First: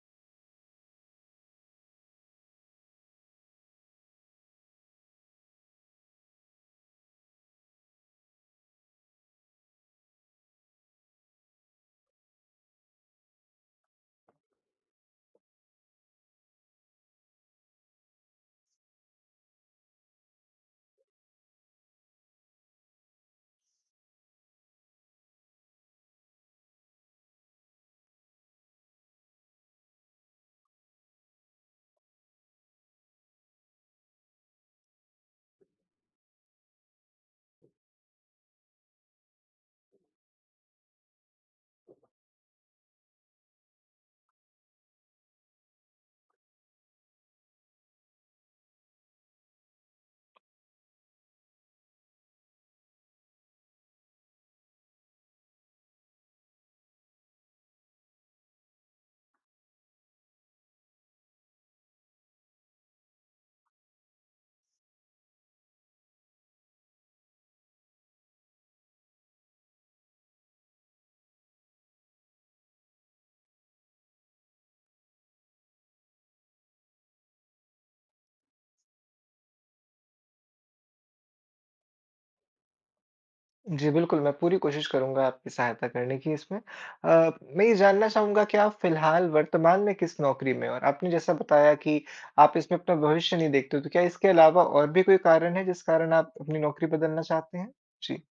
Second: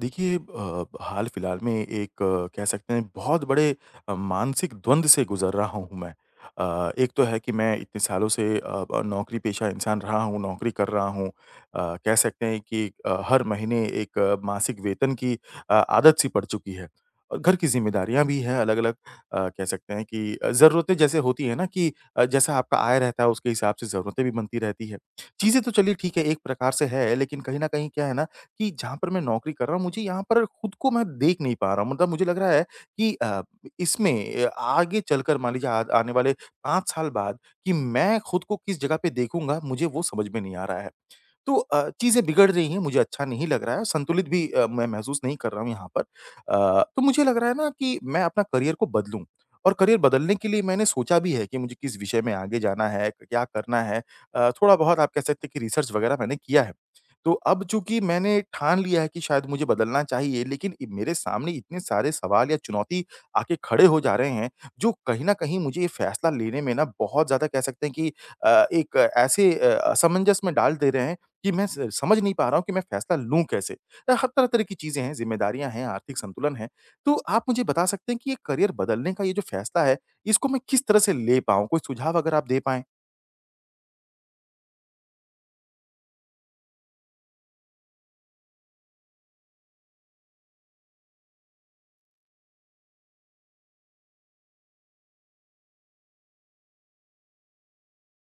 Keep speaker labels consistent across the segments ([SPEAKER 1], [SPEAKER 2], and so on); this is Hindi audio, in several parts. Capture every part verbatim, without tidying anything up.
[SPEAKER 1] देखिए, अ, हाल फिलहाल में एक, अ, कह सकते हैं बहुत बड़े अ, मानसिक द्वंद से गुजर रहा हूँ मैं। अ, एक तो है कि मैं इतने सालों से अ, अ, नौकरी पेशा इंसान रहा हूँ, नौकरी कर रहा हूँ। अ, कह सकते हैं कि अ, हर महीने एक अ, मासिक वेतन की अ, आदत सी पड़ चुकी है। और घर की ज़िम्मेदारियाँ भी हैं अलग-अलग। अ, कह सकते हैं कि अ, ज़रूरतें जैसे होती हैं ना कि अ, जैसा आपका आय रहता है उसके हिसाब से ज़रूरतें भी बनती रहती है। चीज़ें तो चलिए ठीक है, एक प्रकार से है। लेकिन कहीं न कहीं क्या है ना कि जहाँ पर मैं नौकरी कर रहा हूँ, मुझे यहाँ पर खुद को मैं देख नहीं पा रहा हूँ। मतलब मुझे लग रहा है कि अ, इसमें अ, आगे चलकर मान लीजिए आ आने वाले पाँच साल बाद कि मैं खुद को किस जगह पे देखूँगा, मुझे वो समझ में नहीं आ रहा है। तो अ, चीज़ें बिगड़ रही हैं, मुझे अच्छा नहीं लग रहा है, संतुलित भी अ, मैं महसूस नहीं कर रहा हूँ यहाँ पर। अ, तो मुझे लग रहा है ना कि मैं अपना करियर को बदलूँ। और करियर बदलने के लिए मैंने सोचा भी है कि मुझे किस विषय में आगे जाना है, क्या करना है। अ, थोड़ा-बहुत आप कह सकते हैं कि रिसर्च वगैरह मैंने किया है। तो अब चूँकि मैंने ठान लिया है कि शायद मुझे बदलना चाहिए, लेकिन इ मेरे सामने इतने सारे सवाल या चुनौती आके खड़े हो जा रहे हैं, जो कहीं न कहीं मुझे ये फैसला लेने में ना बहुत ज़्यादा कह सकते हैं कि अ, एक ऐसे अ, असमंजस में डाल दे रहे हैं कि मैं स समझ नहीं पा रहा हूँ कि मैं फैसला लूँ कैसे? अ, हर तरह-तरह की चीज़ें हैं, ज़िम्मेदारियाँ हैं, आर्थिक संतुलन है। तो आप मुझे बता सकते हैं कि ये करियर बदलने का ये जो फैसला है, इसको मैं किस तरह से ले पाऊँ? कोई सुझाव अगर आप दे पाएँ?
[SPEAKER 2] जी, बिल्कुल, मैं पूरी कोशिश करूँगा आपकी सहायता करने की इसमें। अ, मैं ये जानना चाहूँगा कि आप फ़िलहाल वर्तमान में किस नौकरी में हो? और आपने जैसा बताया कि आप इसमें अपना भविष्य नहीं देखते हो, तो क्या इसके अलावा और भी कोई कारण है जिस कारण आप अपनी नौकरी बदलना चाहते हैं? जी।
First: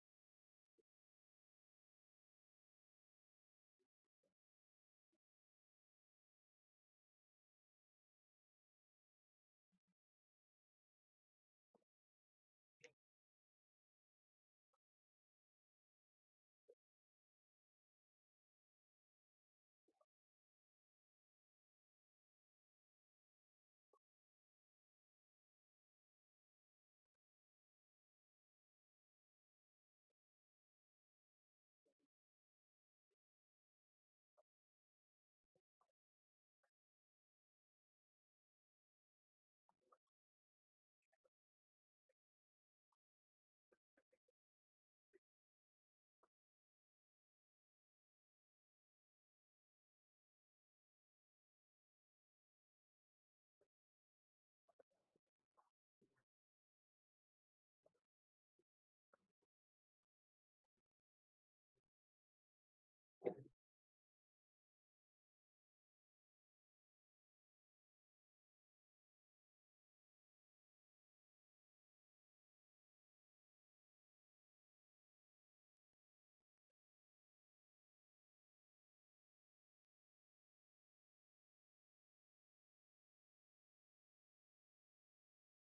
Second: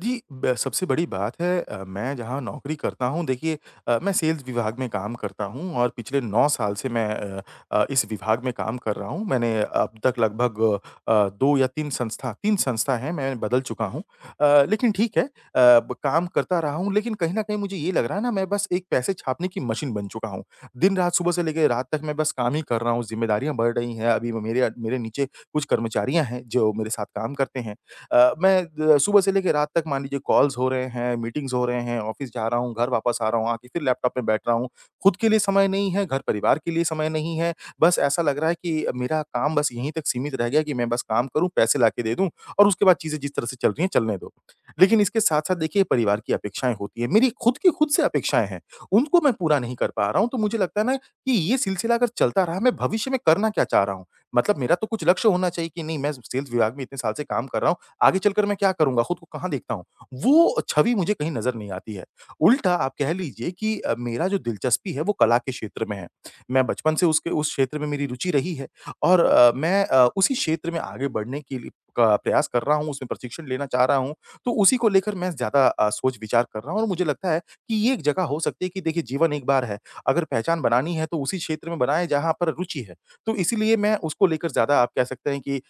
[SPEAKER 1] जी, ब सबसे बड़ी बात है। अ, मैं जहाँ नौकरी करता हूँ देखिए, अ, मैं सेल्स विभाग में काम करता हूँ और पिछले नौ साल से मैं अ अ, इस विभाग में काम कर रहा हूँ। मैंने अब तक लगभग अ, दो या 3 संस्था तीन संस्था हैं मैं बदल चुका हूँ। अ, लेकिन ठीक है, अ, ब काम करता रहा हूँ। लेकिन कहीं न कहीं मुझे ये लग रहा है ना मैं बस एक पैसे छापने की मशीन बन चुका हूँ। दिन-रात सुबह से लेके रात तक मैं बस काम ही कर रहा हूँ, ज़िम्मेदारियाँ बढ़ रही हैं। अभी मेरे मेरे नीचे कुछ कर्मचारियाँ हैं जो मेरे साथ काम करते हैं। अ, मैं द सुबह से लेके रात तक मान लीजिए कॉल्स हो रहे हैं, मीटिंग्स हो रहे हैं, ऑफ़िस जा रहा हूँ, घर वापस आ रहा हूँ, आके फिर लैपटॉप में बैठ रहा हूँ। खुद के लिए समय नहीं है, घर परिवार के लिए समय नहीं है। बस ऐसा लग रहा है कि मेरा काम बस यहीं तक सीमित रह गया कि मैं बस काम करूँ, पैसे लाके दे दूँ और उसके बाद चीज़ें जिस तरह से चल रही हैं, चलने दो। लेकिन इसके साथ-साथ देखिए, परिवार की अपेक्षाएँ होती हैं, मेरी खुद की खुद से अपेक्षाएँ हैं, उनको मैं पूरा नहीं कर पा रहा हूँ। तो मुझे लगता है ना कि ये सिलसिला अगर चलता रहा मैं भविष्य में करना क्या चाह रहा हूँ? मतलब मेरा तो कुछ लक्ष्य होना चाहिए कि नहीं, मैं सेल्स विभाग में इतने साल से काम कर रहा हूँ आगे चलकर मैं क्या करूँगा, खुद को कहाँ देखता हूँ? वो छवि मुझे कहीं नज़र नहीं आती है। उल्टा आप कह लीजिए कि अ, मेरा जो दिलचस्पी है वो कला के क्षेत्र में है। मैं बचपन से उसके उस क्षेत्र में मेरी रुचि रही है और अ, मैं अ, उसी क्षेत्र में आगे बढ़ने के लिए का प्रयास कर रहा हूँ, उसमें प्रशिक्षण लेना चाह रहा हूँ। तो उसी को लेकर मैं ज़्यादा अ, सोच-विचार कर रहा हूँ और मुझे लगता है कि ये एक जगह हो सकती है कि देखिए जीवन एक बार है, अगर पहचान बनानी है तो उसी क्षेत्र में बनाएँ जहाँ पर रुचि है। तो इसीलिए मैं उसको लेकर ज़्यादा आप कह सकते हैं कि अ,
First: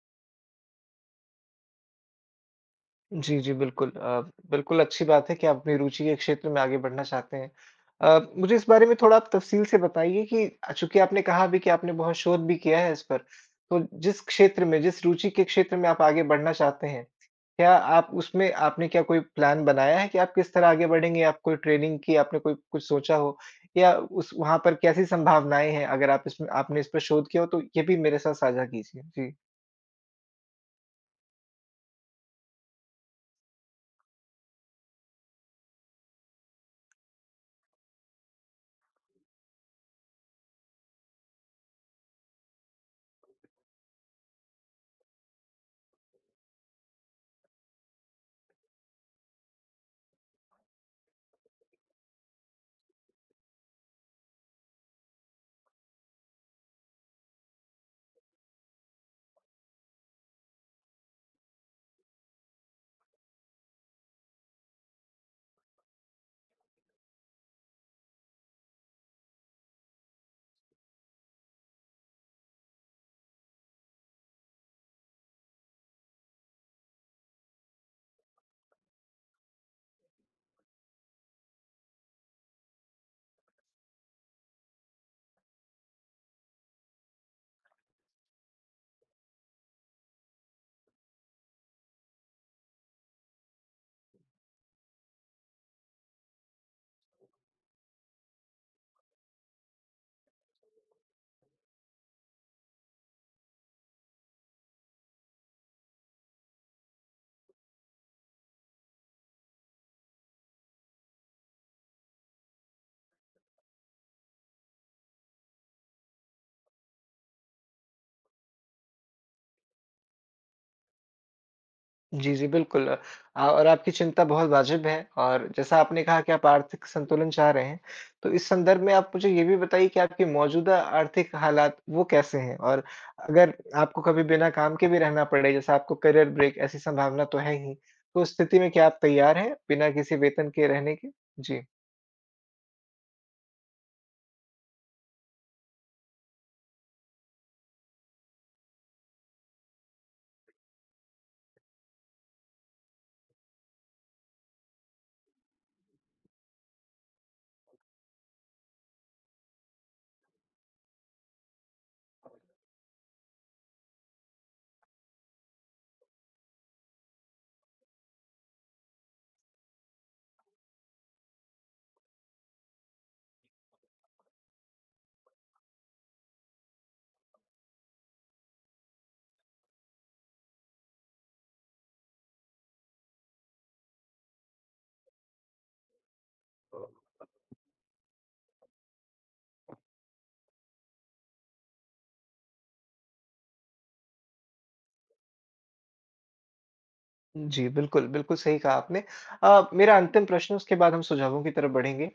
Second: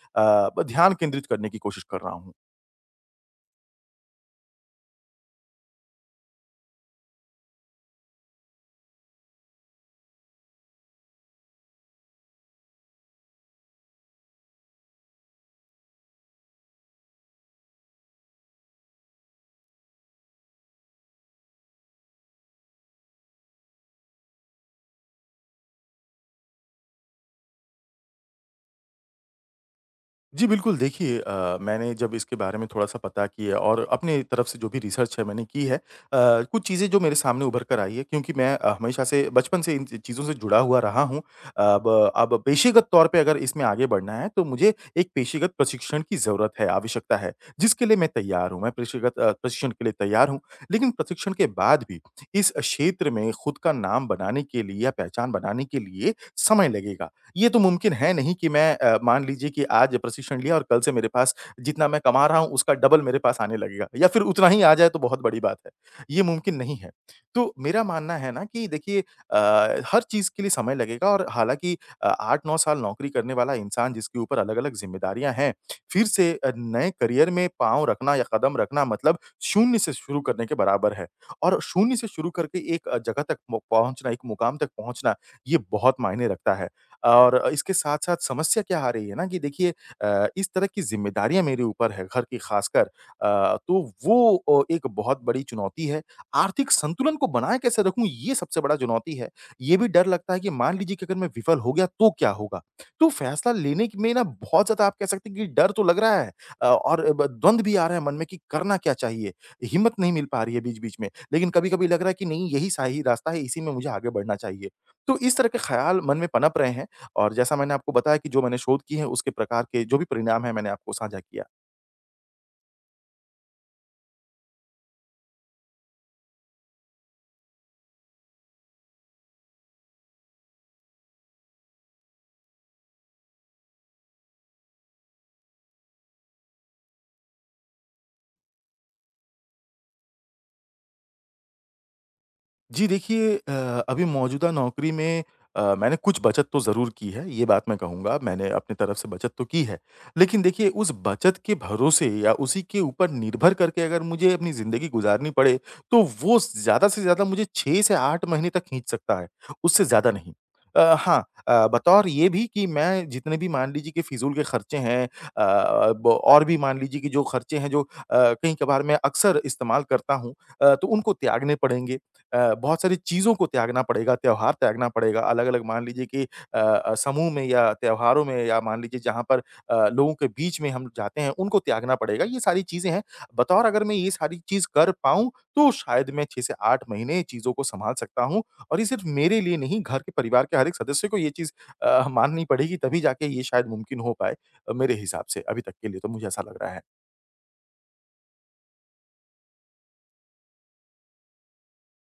[SPEAKER 1] ब ध्यान केंद्रित करने की कोशिश कर रहा हूँ।
[SPEAKER 2] जी, जी, बिल्कुल। अ, बिल्कुल अच्छी बात है कि आप अपनी रुचि के क्षेत्र में आगे बढ़ना चाहते हैं। अ, मुझे इस बारे में थोड़ा आप तफ़सील से बताइए कि अ, चूँकि आपने कहा भी कि आपने बहुत शोध भी किया है इस पर, तो जिस क्षेत्र में, जिस रुचि के क्षेत्र में आप आगे बढ़ना चाहते हैं, क्या आप उसमें आपने क्या कोई प्लान बनाया है कि आप किस तरह आगे बढ़ेंगे? आप कोई ट्रेनिंग की आपने कोई कुछ सोचा हो? या उस वहाँ पर कैसी संभावनाएँ हैं? अगर आप इसमें आपने इस पर शोध किया हो तो ये भी मेरे साथ साझा कीजिए। जी।
[SPEAKER 1] जी, बिल्कुल। देखिए अ, मैंने जब इसके बारे में थोड़ा-सा पता किया और अपनी तरफ से जो भी रिसर्च है मैंने की है। अ, कुछ चीज़ें जो मेरे सामने उभर कर आई है क्योंकि मैं अ, हमेशा से बचपन से इन चीज़ों से जुड़ा हुआ रहा हूँ। अब अब पेशेगत तौर पे अगर इसमें आगे बढ़ना है तो मुझे एक पेशेगत प्रशिक्षण की ज़रूरत है, आवश्यकता है, जिसके लिए मैं तैयार हूँ। मैं पेशेगत अ, प्रशिक्षण के लिए तैयार हूँ। लेकिन प्रशिक्षण के बाद भी इस क्षेत्र में खुद का नाम बनाने के लिए या पहचान बनाने के लिए समय लगेगा। ये तो मुमकिन है नहीं कि मैं अ, मान लीजिए कि आज प्रशिक्षण लिया और कल से मेरे पास जितना मैं कमा रहा हूँ उसका डबल मेरे पास आने लगेगा, या फिर उतना ही आ जाए तो बहुत बड़ी बात है। ये मुमकिन नहीं है। तो मेरा मानना है ना कि देखिए, अ, हर चीज़ के लिए समय लगेगा। और हालाँकि अ, आठ नौ साल नौकरी करने वाला इंसान जिसके ऊपर अलग-अलग ज़िम्मेदारियाँ हैं, फिर से अ, नए करियर में पाँव रखना या कदम रखना मतलब शून्य से शुरू करने के बराबर है। और शून्य से शुरू करके एक अ, जगह तक म पहुँचना, एक मुकाम तक पहुँचना, ये बहुत मायने रखता है। और इसके साथ-साथ समस्या क्या आ रही है ना कि देखिए, अ, इस तरह की ज़िम्मेदारियाँ मेरे ऊपर है घर की ख़ासकर। अ, तो वो अ, एक बहुत बड़ी चुनौती है। आर्थिक संतुलन को बनाए कैसे रखूँ ये सबसे बड़ा चुनौती है। ये भी डर लगता है कि मान लीजिए कि अगर मैं विफल हो गया तो क्या होगा? तो फ़ैसला लेने क में ना बहुत ज़्यादा आप कह सकते हैं कि डर तो लग रहा है। अ, और ब द्वंद भी आ रहा है मन में कि करना क्या चाहिए? हिम्मत नहीं मिल पा रही है बीच-बीच में। लेकिन कभी-कभी लग रहा है कि नहीं यही सही रास्ता है, इसी में मुझे आगे बढ़ना चाहिए। तो इस तरह के ख़्याल मन में पनप रहे हैं। और जैसा मैंने आपको बताया कि जो मैंने शोध की है उसके प्रकार के जो भी परिणाम हैं मैंने आपको साझा किया।
[SPEAKER 2] जी, जी, बिल्कुल। अ, आ- और आपकी चिंता बहुत वाजिब है और जैसा आपने कहा कि आप आर्थिक संतुलन चाह रहे हैं, तो इस संदर्भ में आप मुझे ये भी बताइए कि आपके मौजूदा आर्थिक हालात वो कैसे हैं? और अगर आपको कभी बिना काम के भी रहना पड़े, जैसा आपको करियर ब्रेक ऐसी संभावना तो है ही, तो उस स्थिति में क्या आप तैयार हैं बिना किसी वेतन के रहने के? जी।
[SPEAKER 1] जी, देखिए अ, अभी मौजूदा नौकरी में अ, मैंने कुछ बचत तो ज़रूर की है, ये बात मैं कहूँगा मैंने अपनी तरफ से बचत तो की है। लेकिन देखिए उस बचत के भरोसे या उसी के ऊपर निर्भर करके अगर मुझे अपनी ज़िंदगी गुज़ारनी पड़े, तो वो ज़्यादा से ज़्यादा मुझे छह से आठ महीने तक खींच सकता है, उससे ज़्यादा नहीं। अ, हाँ, अ, बतौर ये भी कि मैं जितने भी मान लीजिए कि फ़िज़ूल के खर्चे हैं, अ, ब और भी मान लीजिए कि जो खर्चे हैं जो अ, कहीं-कभार मैं अक्सर इस्तेमाल करता हूँ, अ, तो उनको त्यागने पड़ेंगे। अ, बहुत सारी चीज़ों को त्यागना पड़ेगा, त्योहार त्यागना पड़ेगा। अलग-अलग मान लीजिए कि अ अ, समूह में या त्योहारों में या मान लीजिए जहाँ पर अ, लोगों के बीच में हम जाते हैं, उनको त्यागना पड़ेगा। ये सारी चीज़ें हैं। बतौर अगर मैं ये सारी चीज़ कर पाऊँ, तो शायद मैं छह से आठ महीने चीज़ों को सँभाल सकता हूँ। और ये सिर्फ़ मेरे लिए नहीं, घर के परिवार के हर एक सदस्य को ये चीज़ अ, माननी पड़ेगी, तभी जाके ये शायद मुमकिन हो पाए, अ, मेरे हिसाब से। अभी तक के लिए तो मुझे ऐसा लग रहा है।
[SPEAKER 2] जी, बिल्कुल, बिल्कुल सही कहा आपने। अ, मेरा अंतिम प्रश्न उसके बाद हम सुझावों की तरफ बढ़ेंगे।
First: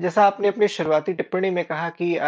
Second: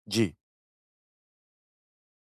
[SPEAKER 2] जैसा
[SPEAKER 1] जी।
[SPEAKER 2] आपने अपनी शुरुआती टिप्पणी में कहा कि अ,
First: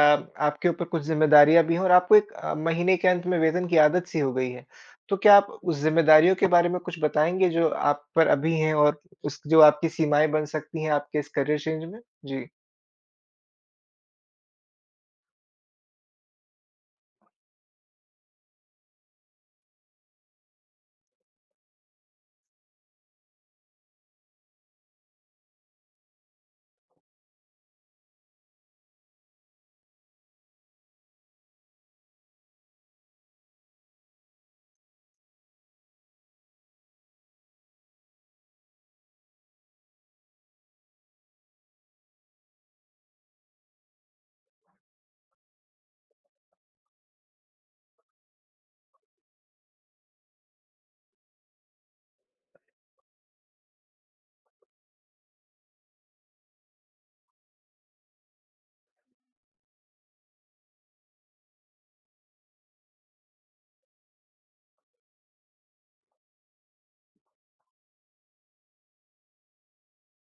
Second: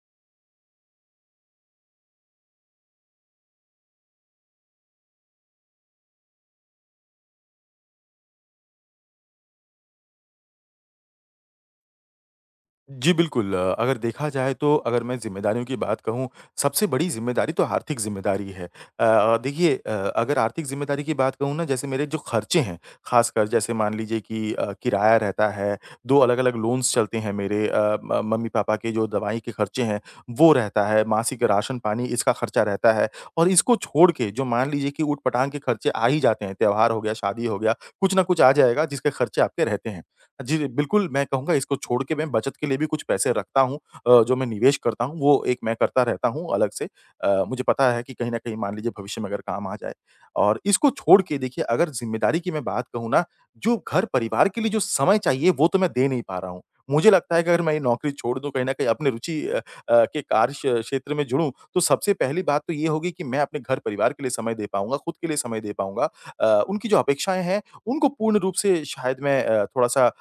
[SPEAKER 2] आपके ऊपर कुछ ज़िम्मेदारियाँ भी हैं और आपको एक अ, महीने के अंत में वेतन की आदत सी हो गई है। तो क्या आप उस ज़िम्मेदारियों के बारे में कुछ बताएँगे जो आप पर अभी हैं और उस जो आपकी सीमाएँ बन सकती हैं आपके इस करियर चेंज में? जी।
[SPEAKER 1] जी, बिल्कुल। अ, अगर देखा जाए तो अगर मैं ज़िम्मेदारियों की बात कहूँ, सबसे बड़ी ज़िम्मेदारी तो आर्थिक ज़िम्मेदारी है। अ, देखिए, अ, अगर आर्थिक ज़िम्मेदारी की बात कहूँ ना जैसे मेरे जो खर्चे हैं, ख़ासकर जैसे मान लीजिए कि अ, किराया रहता है, दो अलग-अलग लोन्स चलते हैं मेरे, अ, म मम्मी-पापा के जो दवाई के खर्चे हैं, वो रहता है, मासिक राशन-पानी इसका खर्चा रहता है। और इसको छोड़ के जो मान लीजिए कि ऊट-पटांग के खर्चे आ ही जाते हैं, त्योहार हो गया, शादी हो गया, कुछ ना कुछ आ जाएगा जिसके खर्चे आपके रहते हैं। जी, जी, बिल्कुल, मैं कहूँगा इसको छोड़ के मैं बचत के लिए भी कुछ पैसे रखता हूँ, अ, जो मैं निवेश करता हूँ, वो एक मैं करता रहता हूँ अलग से। अ, मुझे पता है कि कहीं न कहीं मान लीजिए भविष्य में अगर काम आ जाए। और इसको छोड़ के देखिए अगर ज़िम्मेदारी की मैं बात कहूँ ना, जो घर-परिवार के लिए जो समय चाहिए वो तो मैं दे नहीं पा रहा हूँ। मुझे लगता है कि अगर मैं ये नौकरी छोड़ दूँ, कहीं न कहीं अपनी रुचि अ अ, के कार्य श क्षेत्र में जुड़ूँ, तो सबसे पहली बात तो ये होगी कि मैं अपने घर-परिवार के लिए समय दे पाऊँगा, खुद के लिए समय दे पाऊँगा। अ, उनकी जो अपेक्षाएँ हैं, उनको पूर्ण रूप से शायद मैं अ, थोड़ा-सा अ,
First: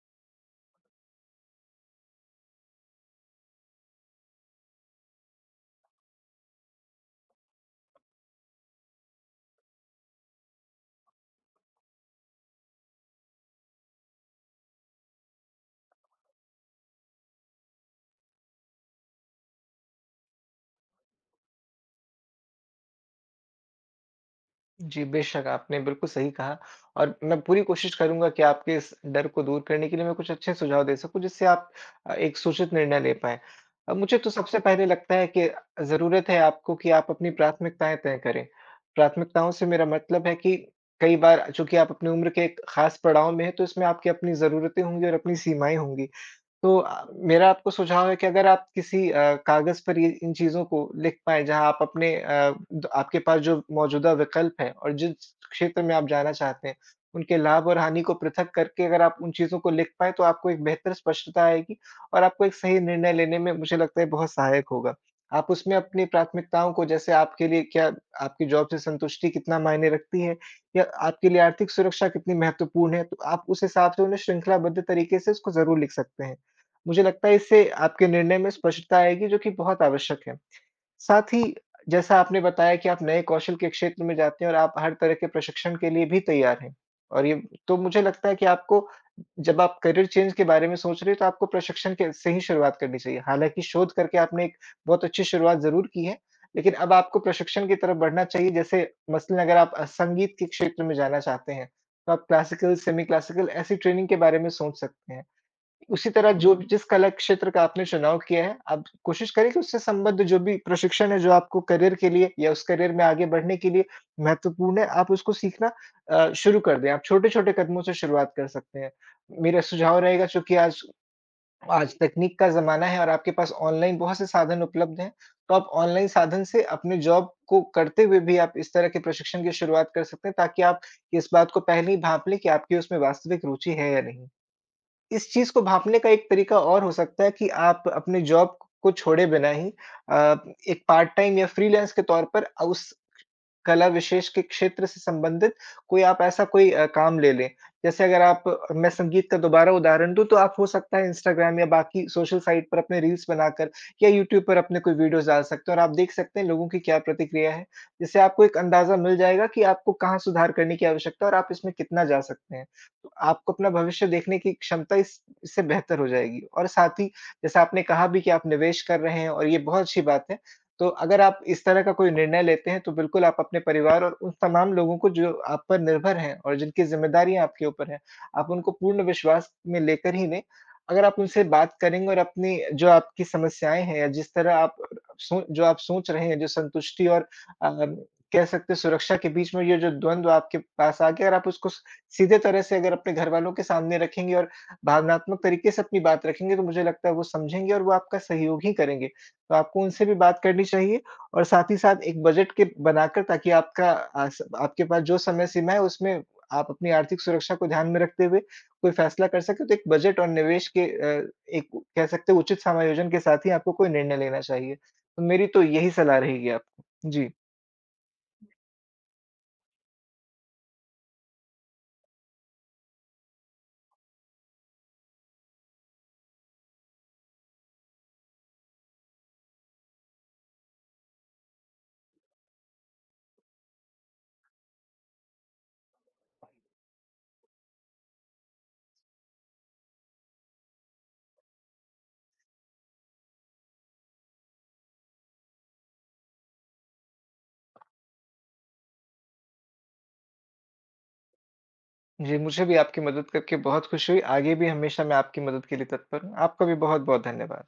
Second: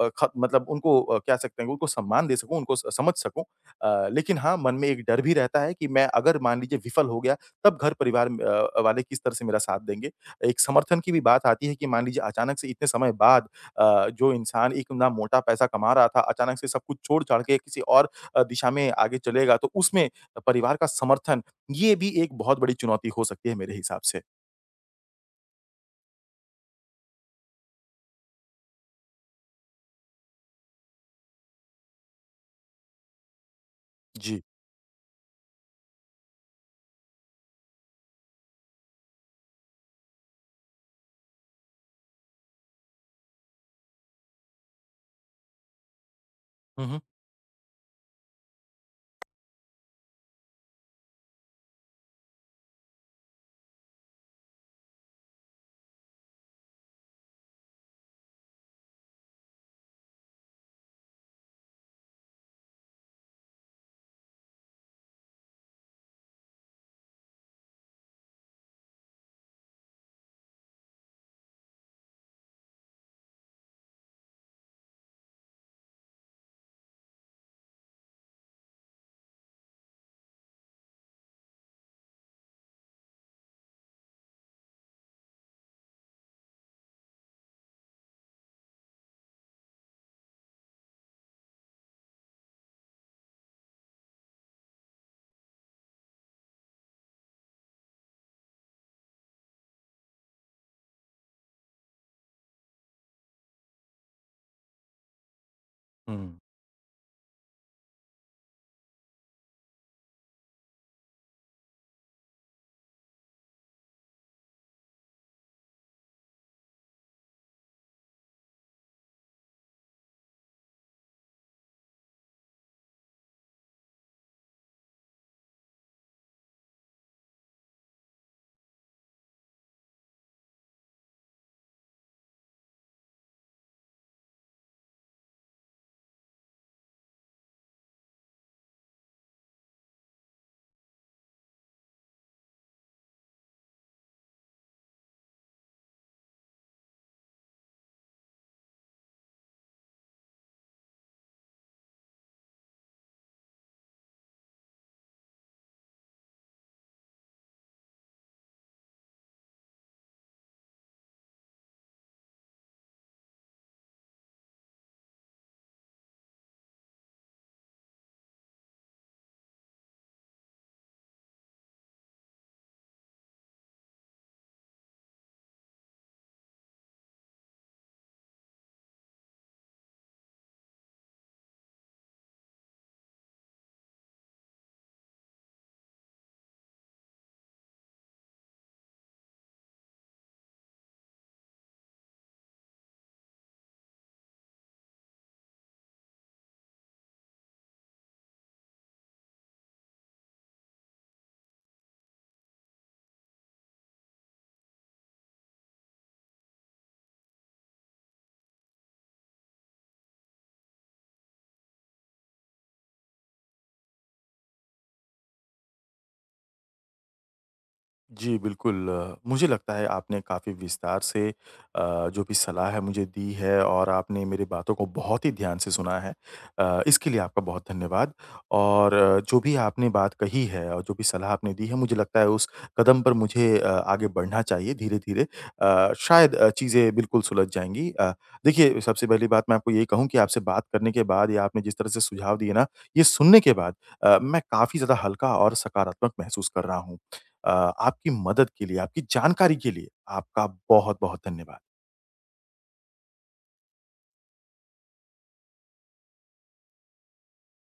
[SPEAKER 1] ब ख मतलब उनको अ, क्या सकते हैं, उनको सम्मान दे सकूँ, उनको स समझ सकूँ। अ, लेकिन हाँ, मन में एक डर भी रहता है कि मैं अगर मान लीजिए विफल हो गया, तब घर-परिवार म अ, वाले किस तरह से मेरा साथ देंगे। एक समर्थन की भी बात आती है कि मान लीजिए अचानक से इतने समय बाद, अ, जो इंसान इतना मोटा पैसा कमा रहा था, अचानक से सब कुछ छोड़-छाड़ के किसी और अ, दिशा में आगे चलेगा, तो उसमें परिवार का समर्थन, ये भी एक बहुत बड़ी चुनौती हो सकती है मेरे हिसाब से।
[SPEAKER 2] जी, बेशक आपने बिल्कुल सही कहा और मैं पूरी कोशिश करूँगा कि आपके इस डर को दूर करने के लिए मैं कुछ अच्छे सुझाव दे सकूँ जिससे आप अ, एक सूचित निर्णय ले पाएँ। अ, मुझे तो
[SPEAKER 1] जी।
[SPEAKER 2] सबसे पहले लगता है कि ज़रूरत है आपको कि आप अपनी प्राथमिकताएँ तय करें। प्राथमिकताओं से मेरा मतलब है कि कई बार चूँकि आप अपनी उम्र के एक ख़ास पड़ाव में हैं, तो इसमें आपकी अपनी ज़रूरतें होंगी और अपनी सीमाएँ होंगी। तो
[SPEAKER 1] हुँ, हुँ।
[SPEAKER 2] अ, मेरा आपको सुझाव है कि अगर आप किसी अ, कागज़ पर ये इन चीज़ों को लिख पाएँ, जहाँ आप अपने अ, द आपके पास जो मौजूदा विकल्प हैं और जिस क्षेत्र में आप जाना चाहते हैं, उनके लाभ और हानि को पृथक करके अगर आप उन चीज़ों को लिख पाएँ, तो आपको एक बेहतर स्पष्टता आएगी और आपको एक सही निर्णय लेने में मुझे लगता है बहुत सहायक होगा। आप उसमें अपनी प्राथमिकताओं को जैसे आपके लिए क्या आपकी जॉब से संतुष्टि कितना मायने रखती है या आपके लिए आर्थिक सुरक्षा कितनी महत्वपूर्ण है, तो आप उस हिसाब से उन्हें श्रृंखलाबद्ध तरीके से उसको ज़रूर लिख सकते हैं। मुझे लगता है इससे आपके निर्णय में स्पष्टता आएगी जो कि बहुत आवश्यक है। साथ ही जैसा आपने बताया कि आप नए कौशल के क्षेत्र में जाते हैं और आप हर तरह के प्रशिक्षण के लिए भी तैयार हैं और ये तो मुझे लगता है कि आपको जब आप करियर चेंज के बारे में सोच रहे हो तो आपको प्रशिक्षण के से ही शुरुआत करनी चाहिए। हालाँकि शोध करके आपने एक बहुत अच्छी शुरुआत ज़रूर की है, लेकिन अब आपको प्रशिक्षण की तरफ बढ़ना चाहिए जैसे मसलन अगर आप अ, संगीत के क्षेत्र में जाना चाहते हैं, तो आप क्लासिकल, सेमी क्लासिकल ऐसी ट्रेनिंग के बारे में सोच सकते हैं। उसी तरह
[SPEAKER 1] हुँ।
[SPEAKER 2] जो जिस कला क्षेत्र का आपने चुनाव किया है, आप कोशिश करें कि उससे संबद्ध जो भी प्रशिक्षण है, जो आपको करियर के लिए या उस करियर में आगे बढ़ने के लिए महत्वपूर्ण है, आप उसको सीखना अ, शुरू कर दें। आप छोटे-छोटे कदमों से शुरुआत कर सकते हैं। मेरा सुझाव रहेगा चूँकि आज आज तकनीक का ज़माना है और आपके पास ऑनलाइन बहुत से साधन उपलब्ध हैं, तो आप ऑनलाइन साधन से अपने जॉब को करते हुए भी आप इस तरह के प्रशिक्षण की शुरुआत कर सकते हैं, ताकि आप इस बात को पहले ही भाँप लें कि आपकी उसमें वास्तविक रुचि है या नहीं। इस चीज़ को भाँपने का एक तरीका और हो सकता है कि आप अपने जॉब को छोड़े बिना ही अ, एक पार्ट टाइम या फ्रीलांस के तौर पर अ, उस कला विशेष के क्षेत्र से संबंधित कोई आप ऐसा कोई अ, काम ले लें। जैसे अगर आप मैं संगीत का दोबारा उदाहरण दूँ तो आप हो सकता है इंस्टाग्राम या बाकी सोशल साइट पर अपने रील्स बनाकर या यूट्यूब पर अपने कोई वीडियोज़ डाल सकते हैं और आप देख सकते हैं लोगों की क्या प्रतिक्रिया है। जिससे आपको एक अंदाज़ा मिल जाएगा कि आपको कहाँ सुधार करने की आवश्यकता है और आप इसमें कितना जा सकते हैं। तो आपको अपना भविष्य देखने की क्षमता इस इससे बेहतर हो जाएगी और साथ ही जैसा आपने कहा भी कि आप निवेश कर रहे हैं और ये बहुत अच्छी बात है। तो अगर आप इस तरह का कोई निर्णय लेते हैं, तो बिल्कुल आप अपने परिवार और उन तमाम लोगों को जो आप पर निर्भर हैं और जिनकी ज़िम्मेदारियाँ आपके ऊपर हैं, आप उनको पूर्ण विश्वास में लेकर ही लें। अगर आप उनसे बात करेंगे और अपनी जो आपकी समस्याएँ हैं या जिस तरह आप सो जो आप सोच रहे हैं, जो संतुष्टि और अ, कह सकते हैं सुरक्षा के बीच में ये जो द्वंद्व आपके पास आ गया, अगर आप उसको स सीधे तरह से अगर अपने घरवालों के सामने रखेंगे और भावनात्मक तरीके से अपनी बात रखेंगे, तो मुझे लगता है वो समझेंगे और वो आपका सहयोग ही करेंगे। तो आपको उनसे भी बात करनी चाहिए और साथ ही साथ एक बजट के बनाकर ताकि आपका आस आपके पास जो समय सीमा है उसमें आप अपनी आर्थिक सुरक्षा को ध्यान में रखते हुए कोई फैसला कर सकें, तो एक बजट और निवेश के अ, एक कह सकते हैं उचित समायोजन के साथ ही आपको कोई निर्णय लेना चाहिए। तो मेरी तो यही सलाह रहेगी आपको। जी।
[SPEAKER 1] जी, बिल्कुल। अ, मुझे लगता है आपने काफ़ी विस्तार से अ, जो भी सलाह है मुझे दी है और आपने मेरी बातों को बहुत ही ध्यान से सुना है। अ, इसके लिए आपका बहुत धन्यवाद। और अ, जो भी आपने बात कही है और जो भी सलाह आपने दी है मुझे लगता है उस कदम पर मुझे अ, आगे बढ़ना चाहिए धीरे-धीरे। अ, शायद अ, चीज़ें बिल्कुल सुलझ जाएँगी। अ, देखिए, सबसे पहली बात मैं आपको यही कहूँ कि आपसे बात करने के बाद या आपने जिस तरह से सुझाव दिए ना, ये सुनने के बाद अ, मैं काफ़ी ज़्यादा हल्का और सकारात्मक महसूस कर रहा हूँ। अ, आपकी मदद के लिए, आपकी जानकारी के लिए आपका बहुत-बहुत धन्यवाद।
[SPEAKER 2] जी, मुझे भी आपकी मदद करके बहुत खुशी हुई। आगे भी हमेशा मैं आपकी मदद के लिए तत्पर हूँ। आपका भी बहुत-बहुत धन्यवाद।